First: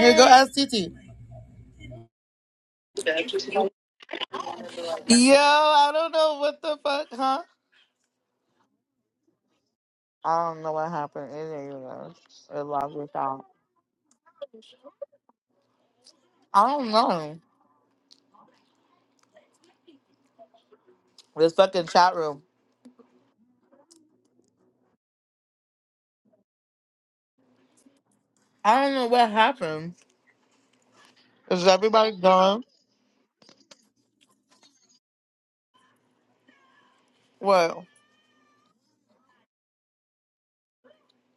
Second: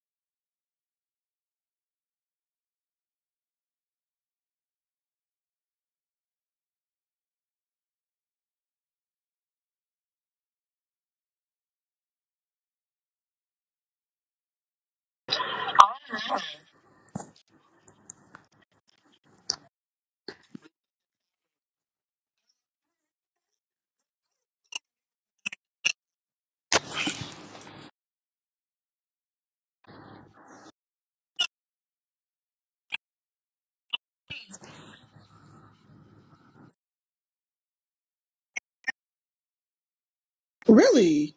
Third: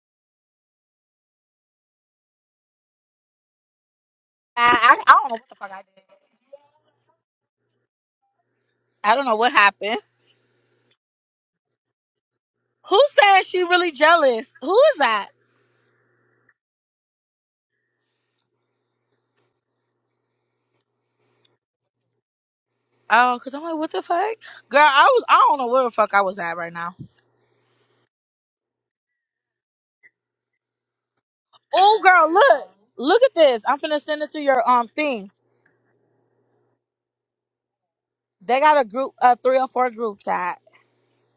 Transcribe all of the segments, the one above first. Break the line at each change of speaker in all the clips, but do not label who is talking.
Here go ask Titi.
I, I, don't know
Yo,
what the fuck.
I don't know what the fuck, huh?
I don't know what happened.
I don't know what happened. It didn't even know. It locked
Who
us
said
out.
she really jealous? Who is that?
I don't know. This fucking chat room.
Oh, cause I'm like, what the fuck, girl? I was, I don't know where the fuck I was at right now.
I don't know what happened. Is
Oh,
everybody
girl,
gone?
look, look at this. I'm finna send it to your um thing.
What?
They got a group, a three or four group chat.
Really?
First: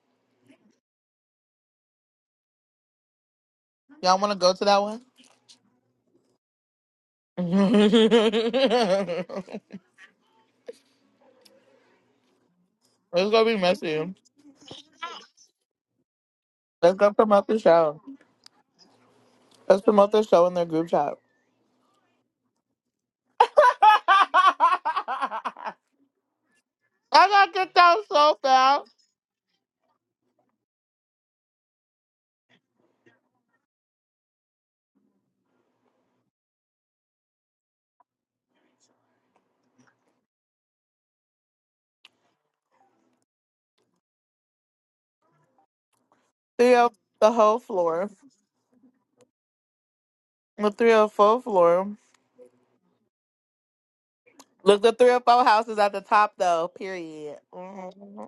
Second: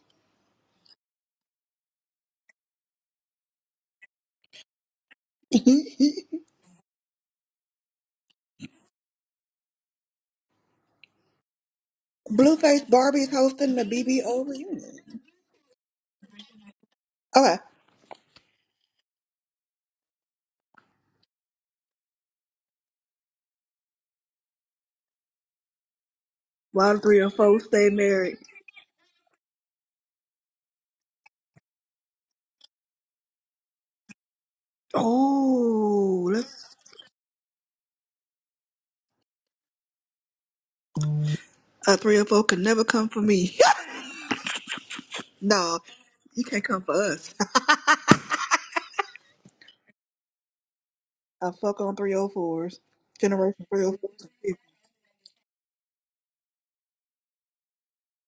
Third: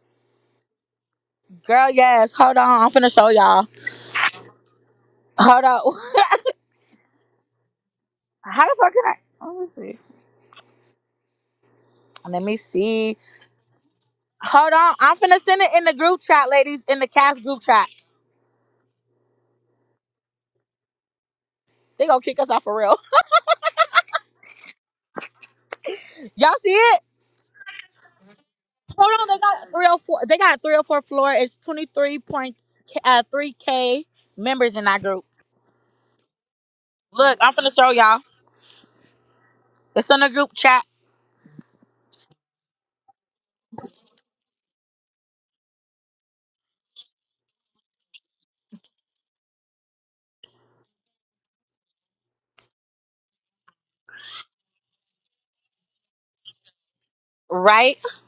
Girl, yes. Hold on, I'm finna show y'all.
Y'all want to go to that one?
Hold on.
it's
How the fuck can I? Let me see. Let me
Blueface
see.
Barbie's
gonna be
hosting the
messy.
BBO
Hold on,
reunion.
I'm finna send it in the group chat, ladies,
Let's
in the
go
cast
promote
Okay.
the
group chat.
show. Let's promote the show in their group chat.
They gonna kick us off for real.
I
Y'all see
Why
it?
do three or
got
four
kicked
stay
out
married?
so fast.
Hold on, they got three or four. They got three or four floor. It's twenty three point uh, three k members in that group.
Oh, let's,
Look, I'm finna show y'all. It's in the group chat,
a three or four can never come for me. no, you can't come
The,
for
the
us.
whole floor. The 304
I fuck on
floor.
304s. Generation 304s. and 50s.
Look, the 304 house is at the top, though. Period.
right?
Mhm.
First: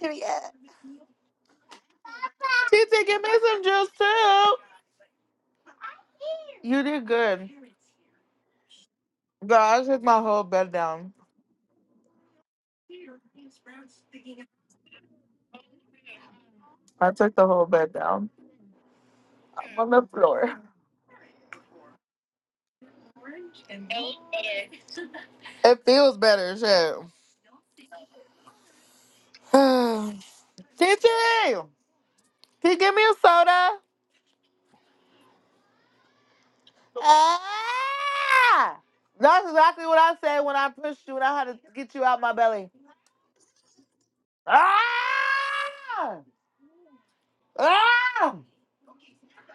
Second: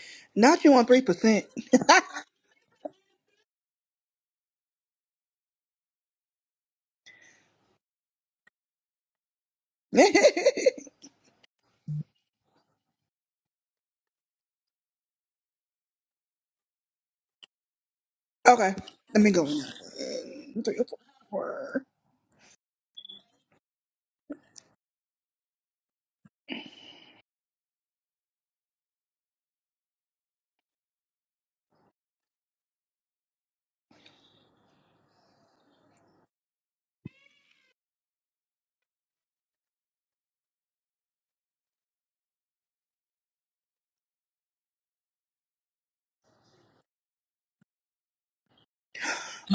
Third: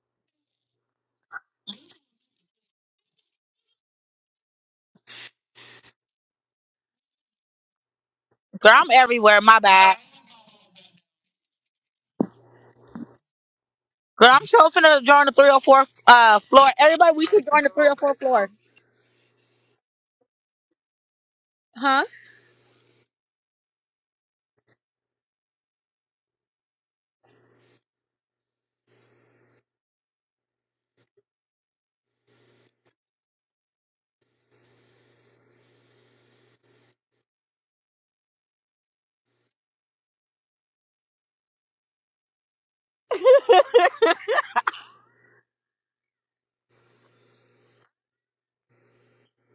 Period.
Not you on 3%.
Titi, give me some juice, too. You did good.
Girl, I'm everywhere. My
Girl, I
bad.
took my
okay,
whole bed down.
Girl, I'm sure finna join the three or four uh floor.
I
Everybody, we
took the
should join
whole
the three
bed
or four
down.
floor.
let me go.
I'm on the floor.
in. 304.
Huh?
It feels better, shit. Titi! Can you give me a soda? Ah! That's exactly what I said when I pushed you and I had to get you out my belly. Ah! Ah!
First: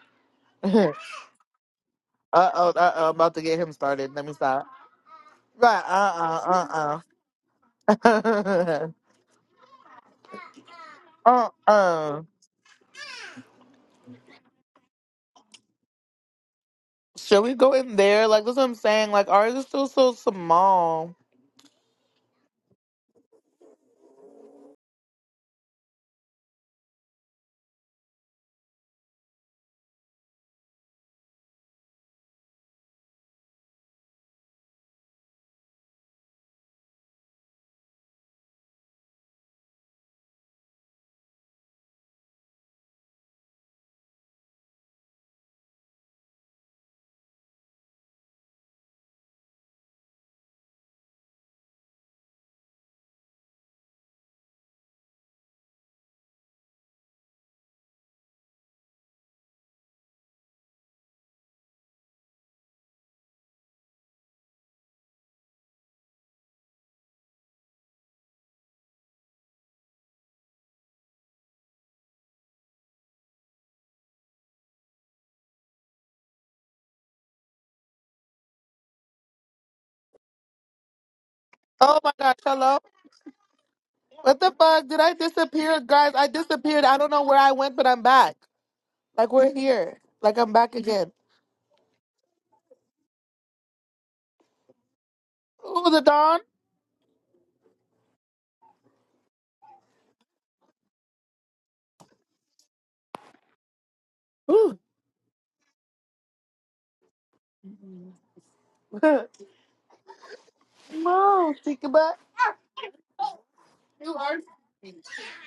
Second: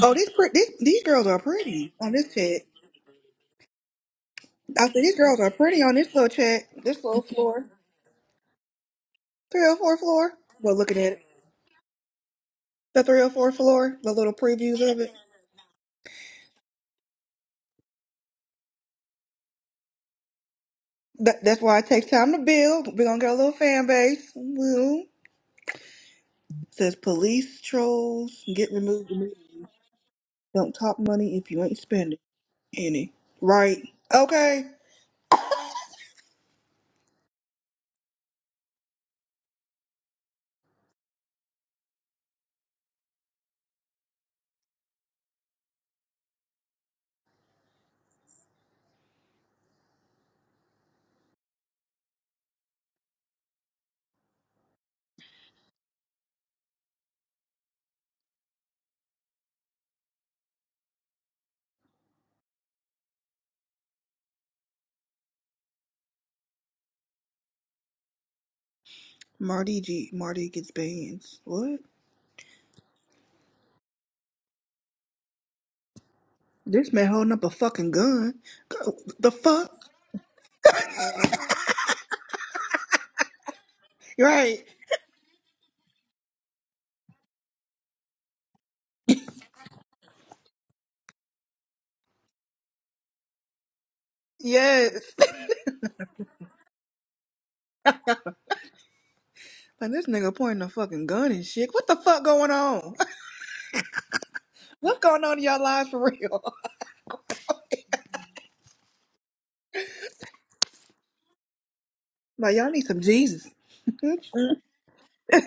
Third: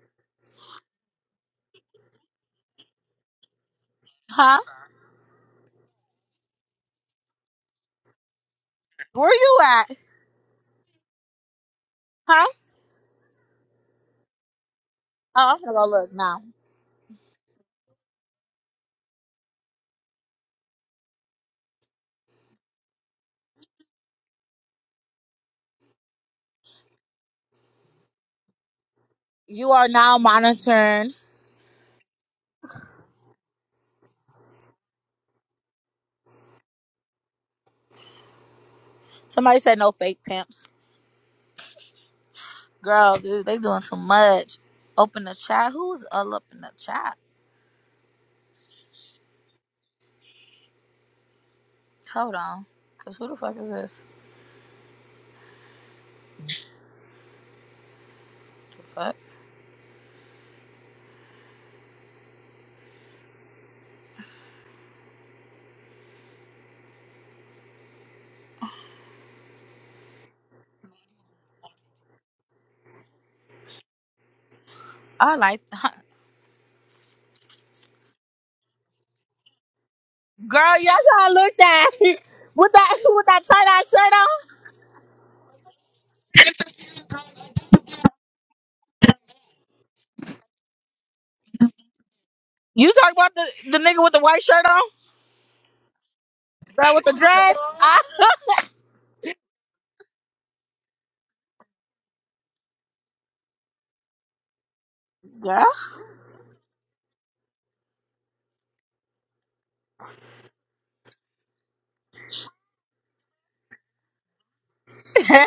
Oh, these, pre- these, these girls are pretty on this
Uh
chat.
oh, uh oh, about to get him started. Let me
Huh?
stop.
I said, these girls are pretty
Right,
on this little chat,
uh
this
uh,
little floor.
uh uh.
Where you at?
304 floor. Go looking at it.
Uh uh.
Huh?
The 304 floor, the little previews of it.
Oh, I'm gonna go look now.
Should we go in there? Like, that's what I'm saying. Like, ours is still so small.
That, that's why it takes time to build. We're going to get a little fan base. Well, it says police trolls get removed. immediately.
You are now
Don't talk
monitoring.
money if you ain't spending any. Right. Okay.
Somebody said no fake pimps. Girl, dude, they doing too much. Open the chat. Who's all up in the chat? Hold on. Cause who the fuck is this? The fuck?
Marty G. Marty gets bans. What?
I like huh.
This man holding up a fucking gun. Go- The fuck?
Girl, y'all y'all looked at
Oh my gosh,
with
hello?
that with that tight ass shirt on.
What the
Right.
fuck? Did I disappear? Guys, I disappeared. I don't know where I went, but I'm back. Like, we're here. Like, I'm back again.
You talking about the, the nigga with the white shirt on?
Yes.
Ooh, the dawn.
Girl with the dreads. Ah,
like this nigga pointing a fucking gun and shit. What the fuck going on?
Ooh.
What's going on in y'all
girl.
lives for real?
Mom, think about
Like y'all need some Jesus.
you
this
are.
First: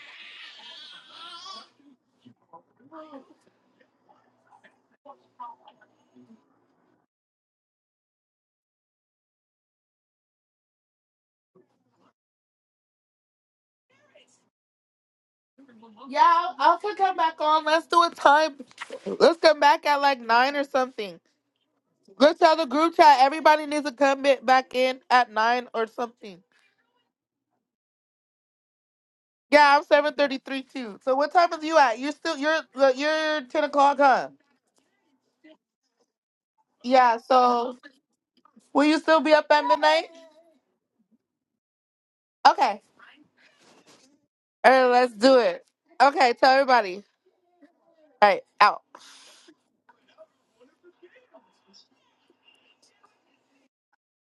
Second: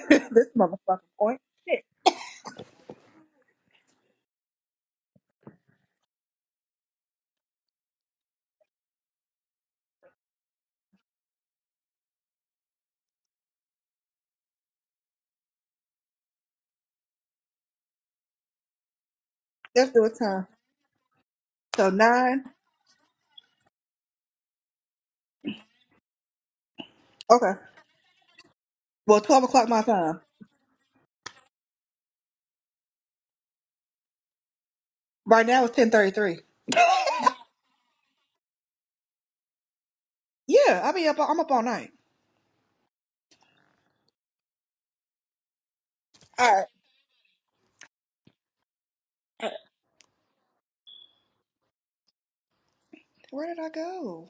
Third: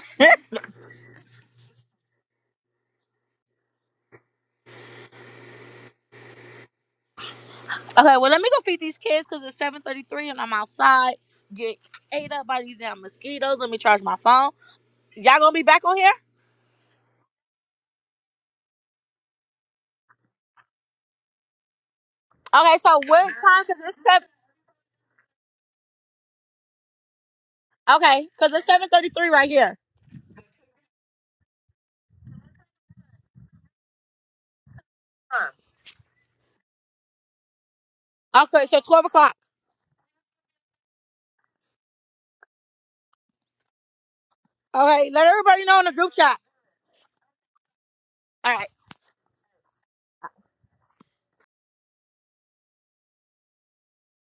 motherfucker point. Shit.
Okay, well let me go feed these kids because it's seven thirty three and I'm outside. Get ate up by these damn mosquitoes. Let me charge my phone. Y'all gonna be back on here?
Yeah, I could come back on. Let's do a time. Let's come back
Let's
at
do a
like
time.
nine or something.
So
Let's
nine.
tell the
Okay,
group
so
chat
what
everybody
time? Cause
needs to
it's
come
seven.
ba- back in at nine or something.
Okay.
Okay, cause it's seven thirty
Well,
three
twelve
right
o'clock
Yeah,
here.
my
I'm seven
time.
thirty three too. So what time is you at? You're still you're look, you're ten o'clock, huh?
Right now it's ten thirty three.
Yeah. So
Okay, so
will you
twelve
still be
o'clock.
up at midnight?
Yeah, I be up. I'm up all night.
Okay. All right,
Okay,
let's
let
do it.
everybody know in the group
Okay,
chat.
tell
All
everybody. All right,
All right.
out.
right. Where did I go?